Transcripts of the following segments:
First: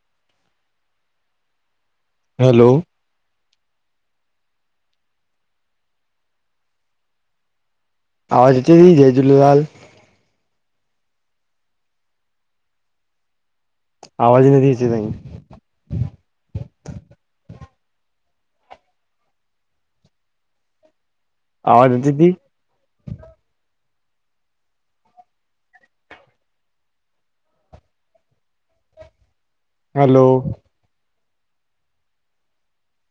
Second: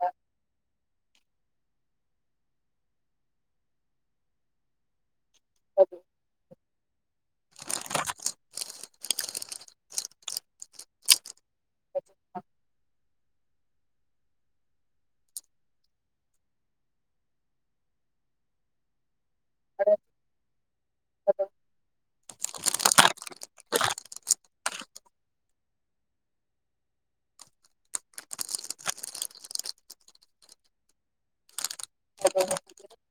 ह- hello. Hello. हा दीदी, जय झूलेलाल। आवाज़ ही नथी अचे ताजी। ह आवाज़ अचेती? [unintelligible] हलो। [inaudible]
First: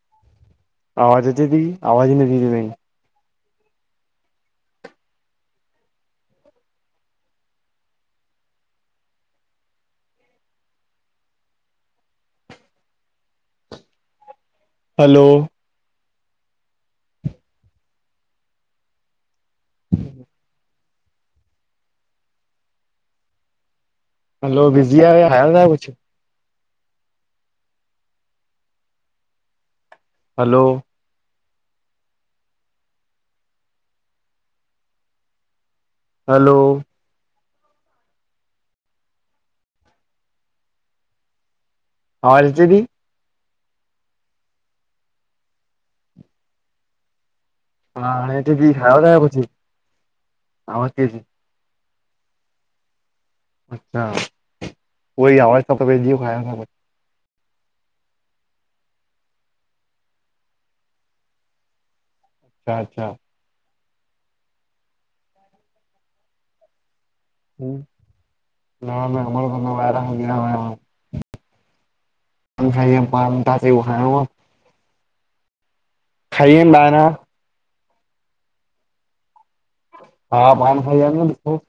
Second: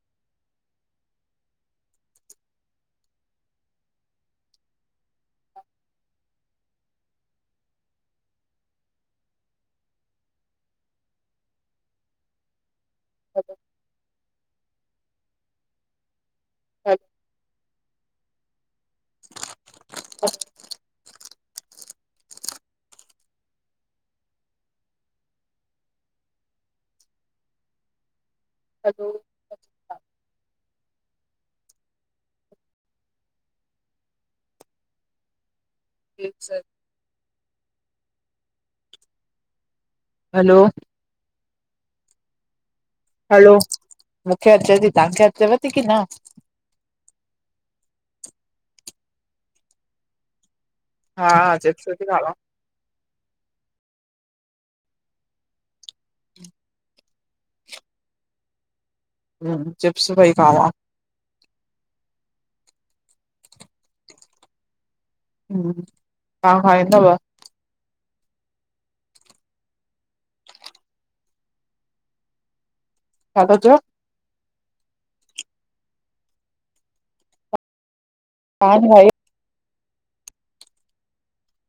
आवाज़ अचे थी। आवाज़ ही नती अचे तवाजी। हलो। हलो। हच् ह हलो बिज़ी आयो। ठयो ते शा कुश। हलो। हलो। हलो। हलो। आवाज़ अचेती? हलो मूंखे अचे थी, तव्हांखे अचेव थी की न? हा हाणे अचेती खाव ता शा कुष आवाज ही अचे। हा अचे ती न हवा। अच्छा उहई आवाज़ु ते ह चिप्स पई खावां। छा, छा। हू तवा कंदवा। ह न न अर को वहिरदी न कल खाही आयूँ छा पान, था तवाखे चओ? कुहो रोहा। खाई आयूँ बाहिरा। हा न भाई। हा, पान खाई आयूँ न मिठो।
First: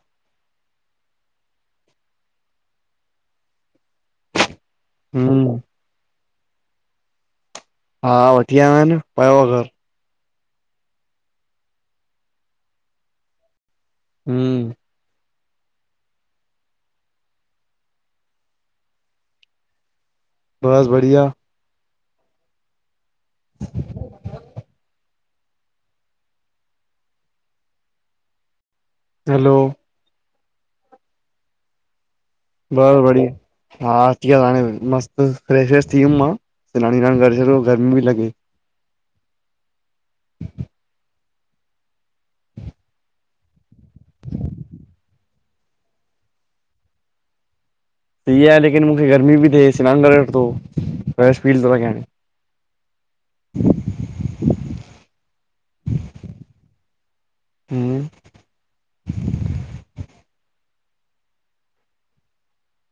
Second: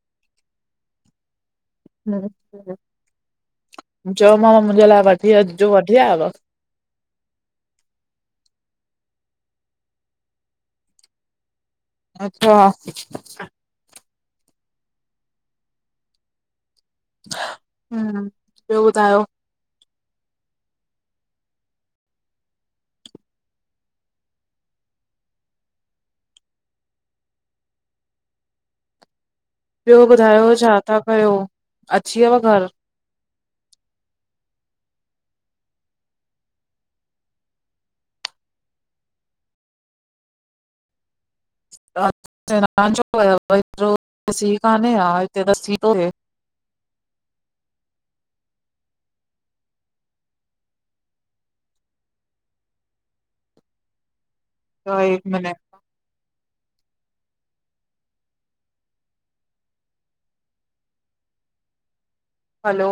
चयोमां मुंहिंजे लाइ वठी हम्म, अचजो, वठी आयांव? हा वठी आयो आ न, पयो आहे घर। अच्छा। [inaudible] हूं ॿियो ॿुधायो? बस बढ़िया। हलो ॿियो ॿुधायो छा था कयो अची वियव घर? बस बढ़िया। हा अची त हाणे मस्त फ्रेश व्रेश थी वियमि मां सिनान विनान करे छॾो गर्मी लॻी। [unintelligible] सी काने छा हिते त सी पे प्यो। सी आ आहे लेकिन मूंखे गर्मी पी थिए सिनानु करे वर्तो फ्रैश फील थो लॻे। [unintelligible] त हिक मिनट ह्म [unintelligible] हलो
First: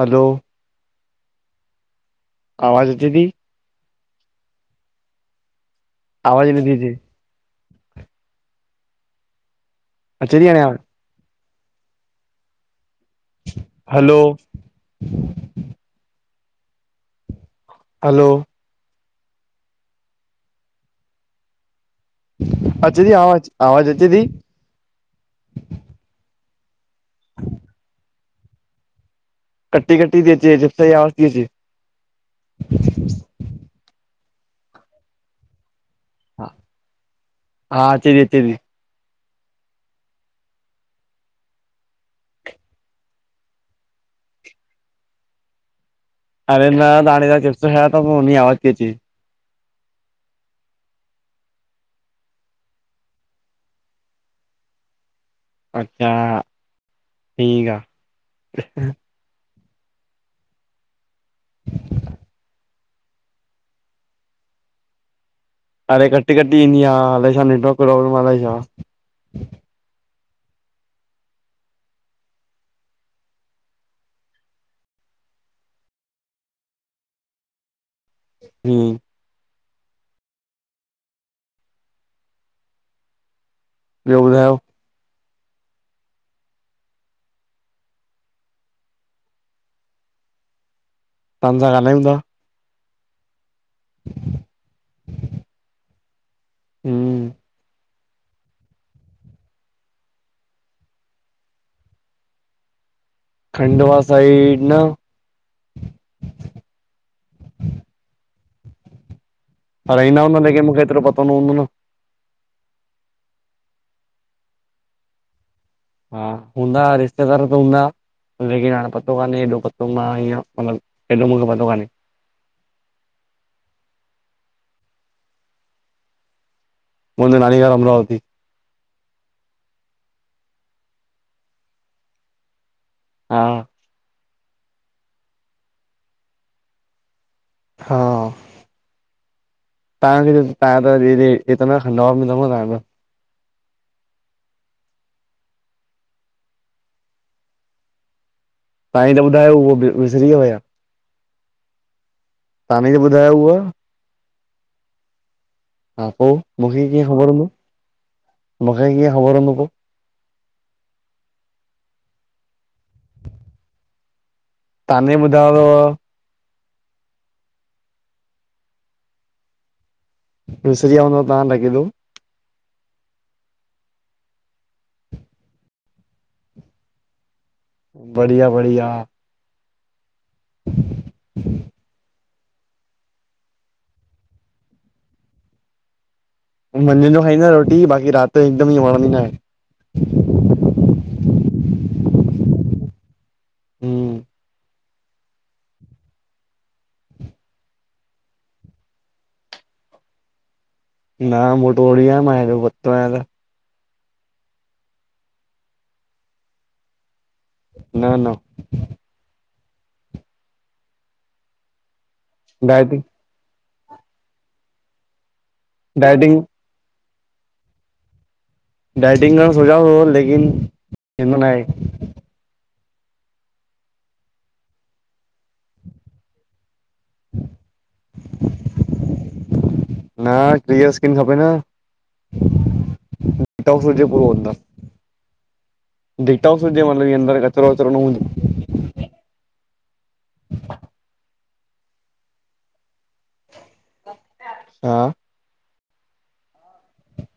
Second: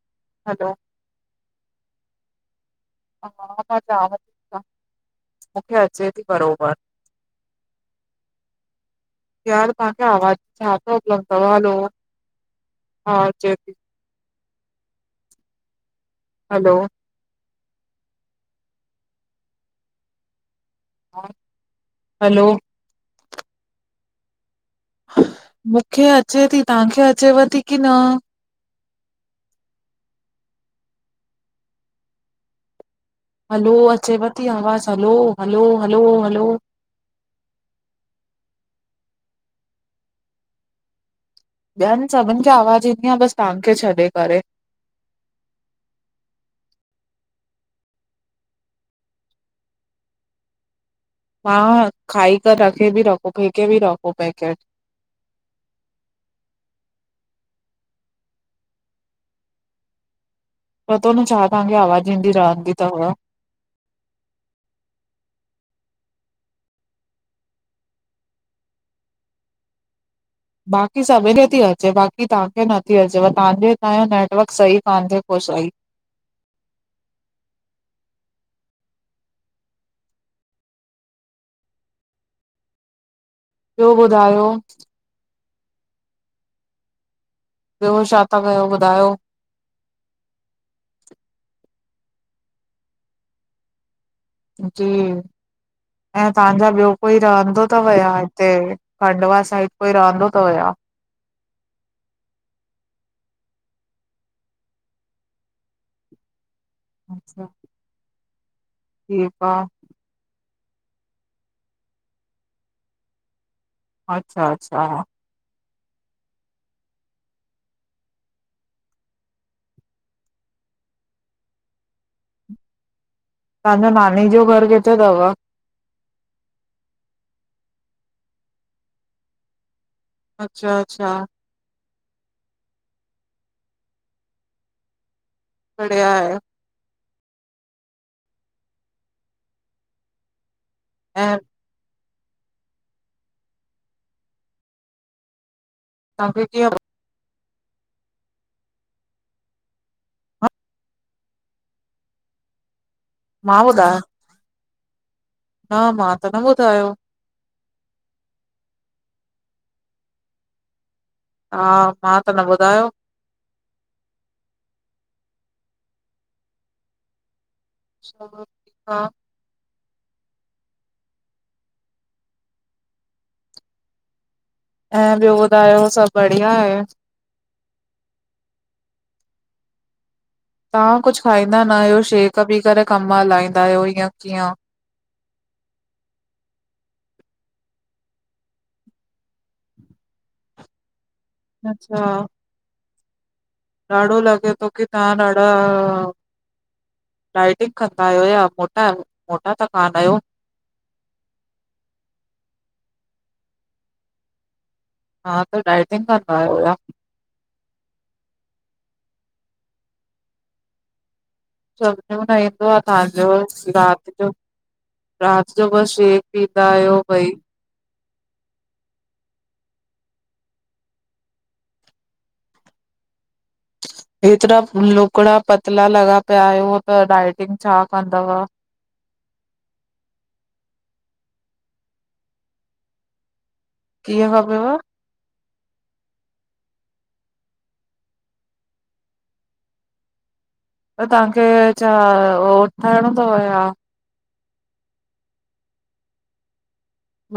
हलो हलो हा [unintelligible] वज़ हा मां चव थी मूंखे अचे थी आवाज़ नथी बरोबर अचे यार तव्हांखे आवाज अचे थी हाणे छा आवाज़ थो उपलब् अथ हलो हा अचे [unintelligible] हलो हलो हलो हलो अचे थी आवाज़ु आवाज़ अचे थी? मूंखे अचे थी तव्हांखे अचेव थी की न? कटी कटी थी अचे जिप सां थी अचे। हलो अचेवती आवाज़ हलो हलो हलो हलो हा अचे थी अचे थी। ॿियनि सभिनि खे आवाज़ु ईंदी आहे बस तव्हांखे छॾे करे। अरे न अञाणे त चिप्स ह तो खायां पोइ उनई आवाज़ु अचे थी। हां खाई करे रखे बि रखो फेके बि रखो पैकेट। अच्छा ठीकु आ। पतो न छा तव्हांखे आवाज़ु ईंदी रहंदी थव। अड़े कटी कटी ईंदी आहे अल्हाए छा नेटवर्क पॉब्लम अलाए छा। बाक़ी सभिनी खे थी अचे बाक़ी तव्हांखे नथी अचेव तव्हांजे हितां जो नेटवर्क सही कान थे को सही। हूं ॿियो ॿुधायो? ॿियो छा था कयो ॿुधायो? तासां ॻाल्हाईयूं था। जी ऐं तहांजा ॿियो कोई हम्म रहंदो थव? हुया उते खंडवा साइड कोई रहंदो तवया? खंडवा साइड न। अच्छा [unintelligible] ॿियो तां [inaudible] पर ईंदा हूंदा लेकिन मूंखे एतिरो पतो न हूंदो न। अच्छा -अच्छा। हा, हूंदा रिश्तेदार त हूंदा। लेकिन हाणे पतो कान्हे एॾो पतो मां ईअं मतलबु एॾो मूंखे पतो कान्हे। तव्हांजो नानी जो घर किथे तव? मुंहिंजी नानी जो घर अमरावती। अच्छा- अच्छा। हा। बढ़िया आहे। हा। तव्हांखे तां [unintelligible] ऐं तिरा खंडवा मिलंदोव तव्हांज तां खे कीअं? तां ही त ॿुधायो उहो विसरी यव या,, तवां ही त ॿुधायो उअ मां ॿुधायो न हा मां पो त न मूंखेे ॿुधायो कीअं ख़बर हुंदो, मूंखे कीअं ख़बर हुंदो पो। हा, मां त न ॿुधायो। तां नी ॿधायो हव। छ हा। विसरीया हुंदव तां लॻे तो, ऐं ॿियो ॿुधायो सभु बढ़िया आहे? बढ़िया- बढ़िया। तां कुछ खाईंदा नायो शेक पी करे कम हलाईंदा आहियो इयं कीअं? मंझंदि जो खाईंदा रोटी बाक़ी रात जो हिकदमि ई वणंद ई नाहे। अच्छा। ॾाढो हम्म लॻंदो की तां ॾाढा डाइटिंग कंदा आहियो, या मोटा- मोटा त कान आहियो? न मोटो ओड़ी आ मां एॾो पतो आहियां त। हा त डाइटिंग कंदायो या? न -न। सम्झ में न ईंदो आ डाइटिंग तवांजो राति जो राति जो बस शेक डाइटिंग पि दायो भई। डाइटिंग सोचां वो लेकिन थींदो नाहे। एतिरा लुकड़ा पतला लॻा पिया आयो, त डायटिंग छा कंदव? न डी स्किन खपे न। वटउसरजे पूरो कीअं हूंदा खपेव [unintelligible] डिटॉक्स हुजे मतलब ईयं अंदर कचरो वचरो न‌ हुज त तव्हांखे छा उ ठहिणो तव या? हा।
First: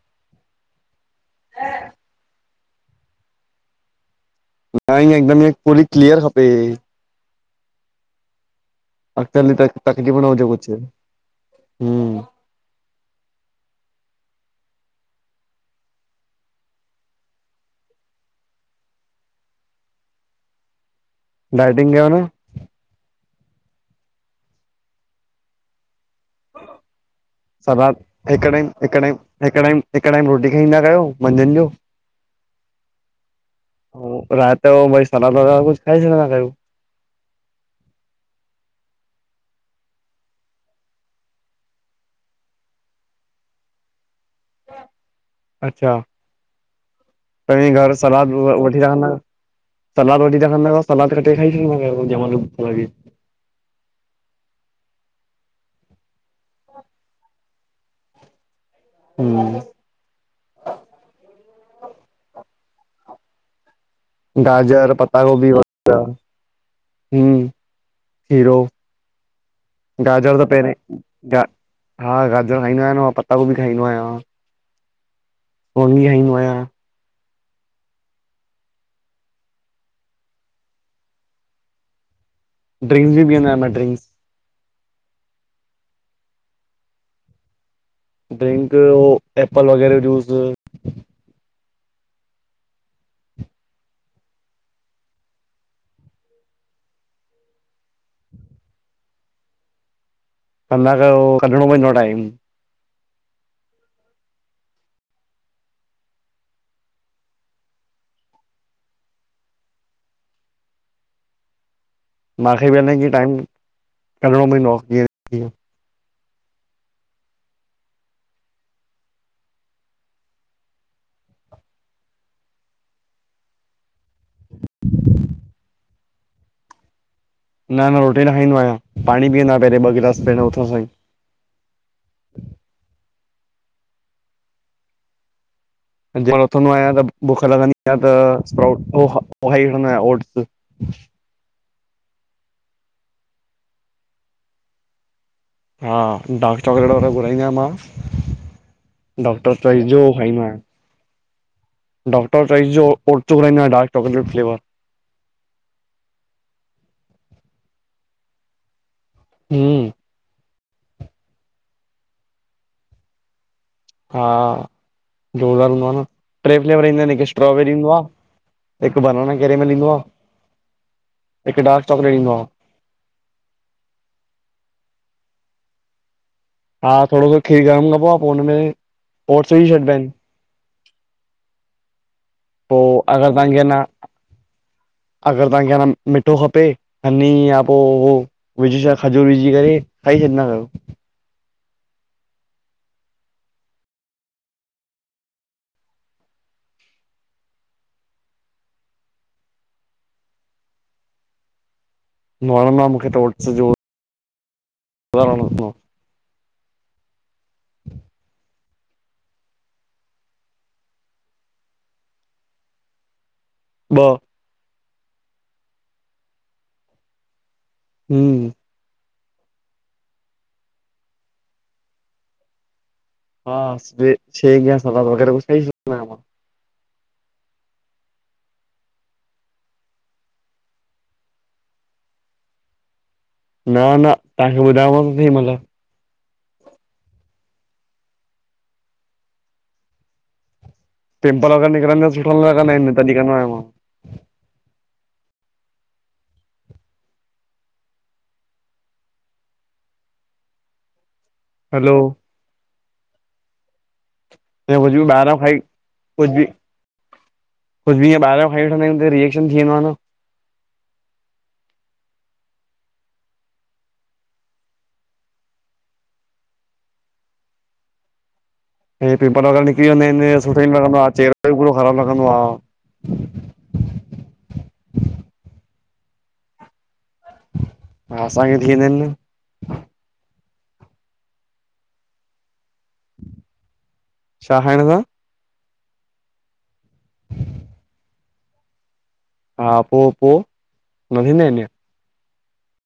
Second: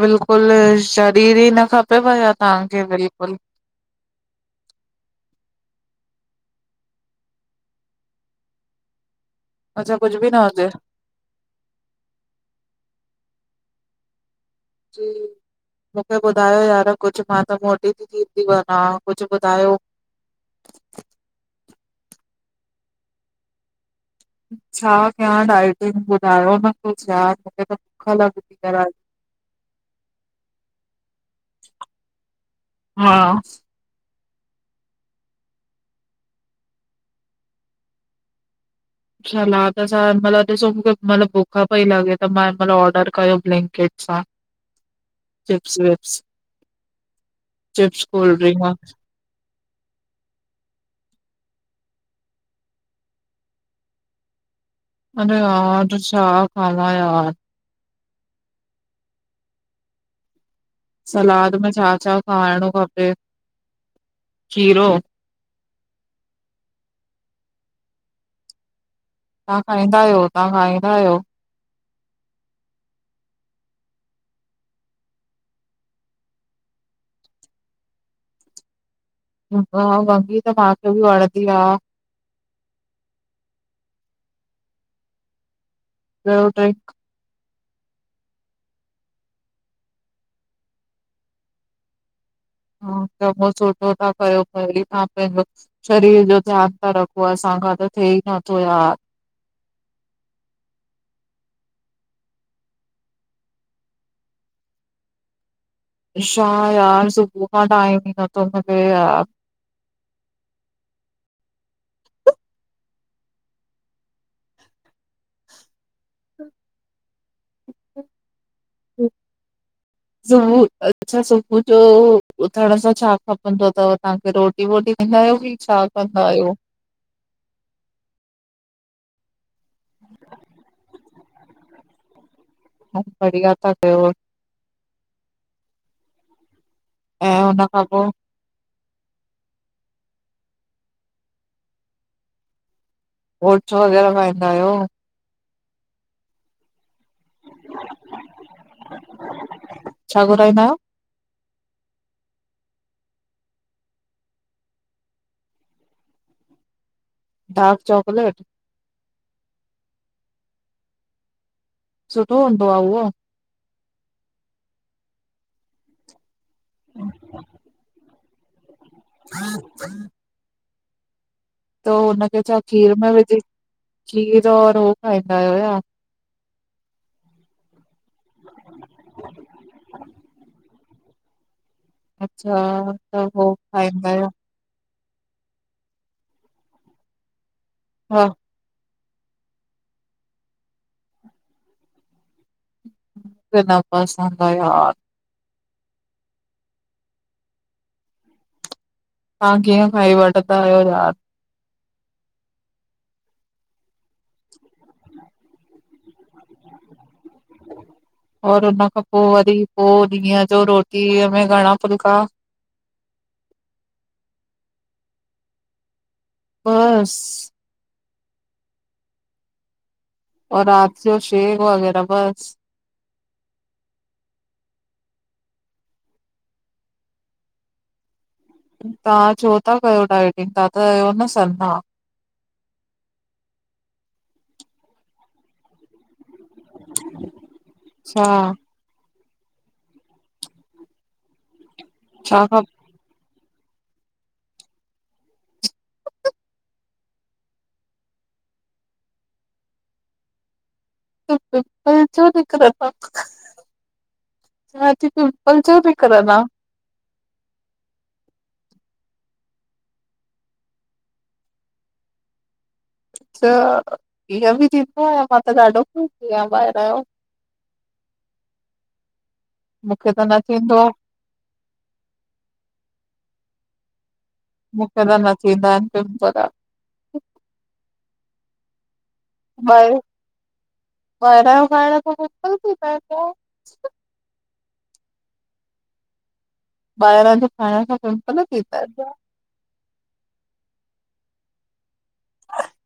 बिल्कुलु शरीर ई न खपेव या तांखे बिल्कुलु। न ईंय हिकदमि इएंं पुली क्लीअर खपे। अ त त अच्छा तखे जीव कुझु बि न हुजे नहजे हम [unintelligible] जी। मूंखे ॿुधायो यार, कुछ मां त मोटी थींदी ती वञा कुछ ॿुधायो? इाइटिंग कयो न। छा कयया डाइट? ॿुधायो न तूं छा यार, मूंखे त सलाद बुख लॻ हिकु थी टाइम कराई। हिकु टाइम हिकु टाइम हिकु टाइम रोटी खाईंदा कयो मंझंन जो। हा रात जो भई सलाद वलाद कुछ खाई छडंदा कयो। सलाद छा, हिन महिल ॾिसो मूंखे मतलबु बुक्ख पई लॻे त मां हिन महिल ऑर्डर कयो ब्लिंकेट हा चिप्स- विप्स कई घर चिप्स सलद कोल्ड ड्रिंक वठी रह न [unintelligible] सलाद रो त खण न सलाद कटे खाई छॾ [unintelligible] न जाम ल थोी अडरे यार छा खां यार! हम्म सलाद में छा- छा खाइणो खपे? खीरो गाजर, पता गोभी व हम खीरो। तव्हां खाईंदा आहियो? गाजर त तव्हां पहिरि, खाईंदा आहियो? गा हा गाजर खाईंदो आहियां मां पता गोबी खाईंदो आहियां गोबी खाईंदो आहियां। हा, वंगी त मांखे बि वणंदी आ। ड्रिंस बि पिअंदा आहिन न ड्रिंक्स। र टाइ [unintelligible] ड्रिंक एपल वगैरह जूस। ह चङो सुठो था कयो, पहिरी तहां पंहिंजो शरीर जो ध्यान ता रखो, असांखां त थिए ई नथो यार। कंदा कयो, कढिणो पवंदो आ टाइम। छा यार, सुबुह खां टाइम ई नथो मिले यार। माखे बि अ न कि टाइम कढणो पवंदो आ जीअं तिंअ। हम। [inaudible] सुबह अच्छा सुबुह जो उथण सां छा खपंदो तव? तांखे रोटी वोटी ॾींदा आहियो कि छा कंदा आहियो? न न रोटी न खाईंदो आहियां, पाणी पीअंदो आहियां पहिरियों ॿ गिलास पहिरं उथण सां ई। बढ़िया ता कयो। जिंअ मां उथंदो आहियां त ऐं बुख हुन लॻंदी खां आ पोइ त स्प्राउट्स अंउ हिक खाइंदो आंयां ओट्स। ओट्स वग़ैरह खाईंदा आहियों। हा, डार्क चॉकलेट वारो घुराईंदो आहियां मां, डॉक्टर चोइस जो हु छा खाईंदो आंयां। घुराईंदा आहियो डॉक्टर चौइस जो ओट्स घुरांइंदो आंयां dark chocolate flavour. Dark chocolate. हम्म सुठो हूंदो आ उहो? हा ज़ोरदारु हूंदो आ न, ट्रे फ्लेवर ईंदा आहिन हिकु स्ट्रोबेरी आ हिकु बनाना केरेमल ईंदो आ त हुनखे छा खीर में विझी खीर और हो खाईंदा आहियो या? हा थोड़ो सो खीर गरम कबो आ, पोइ हुन में ओर्ट्स विझी छॾिबा आहिन। अच्छा त हो खाईंदा आहियो। अगर तांखे अञां मिठो खपे त हनी या पो उह मूंखे पिस्ता खजूर विझी करे खाई छॾंदा कयो। मुखे न पसंद आ यार। तव्हां कीअं खाई वठदा आयो यार? [unintelligible] न मूंखे टोट्स जो। [unintelligible] और हुनन खां पो वरी पो ॾींहं जो रोटीअ में घणा फुल्का? ॿ। बस? हूं। औ रात जो जो शेक वग़ैर बस। हा शे शेक या सलाद वगैरा कुझ खाई छडंदो आयां मां। तव्हां छो था कयो डाइटिंग, तव्हां त आयो न सना? न न, तव्हांखे ॿुधायांव ओॾी मल अच्छा। पिंपल वगैर निकणंदा त सुठो न छा खा लॻना इन त कडीं कंदो आयां मां। हलो पिंपल छो निकरंदा? ऐं कुझु तांखे बि ॿाहिरां खाई पिंपल छो निकरंदा? कुझ बि ईअं ॿहिरां खाई वठंदायूं त रिएक्शन थी वेनो आ न। त ईअं बि थींदो आया मां त ॾाढो खाईंदी आयां ॿाहिरां जो। [inaudible] हे पिंपल वग़ैरा निकरी वेंदा मूंखे आहिन त हे सुठो ई थींदो न लॻंदो आ चहरो बि पूरो ख़राब लॻंदो आ। मूंखे त न थींदा आहिन पिंपल। हा, असांखे थींदा आहिन न। बारयां, बारयां जो खाइण सां पिंपल थी पएंदो आ। छा खाइण सां? ॿहिरां जो खाइण खां पिंपल थींदा इन। हा पो पो, न थींदा आहिनि छा?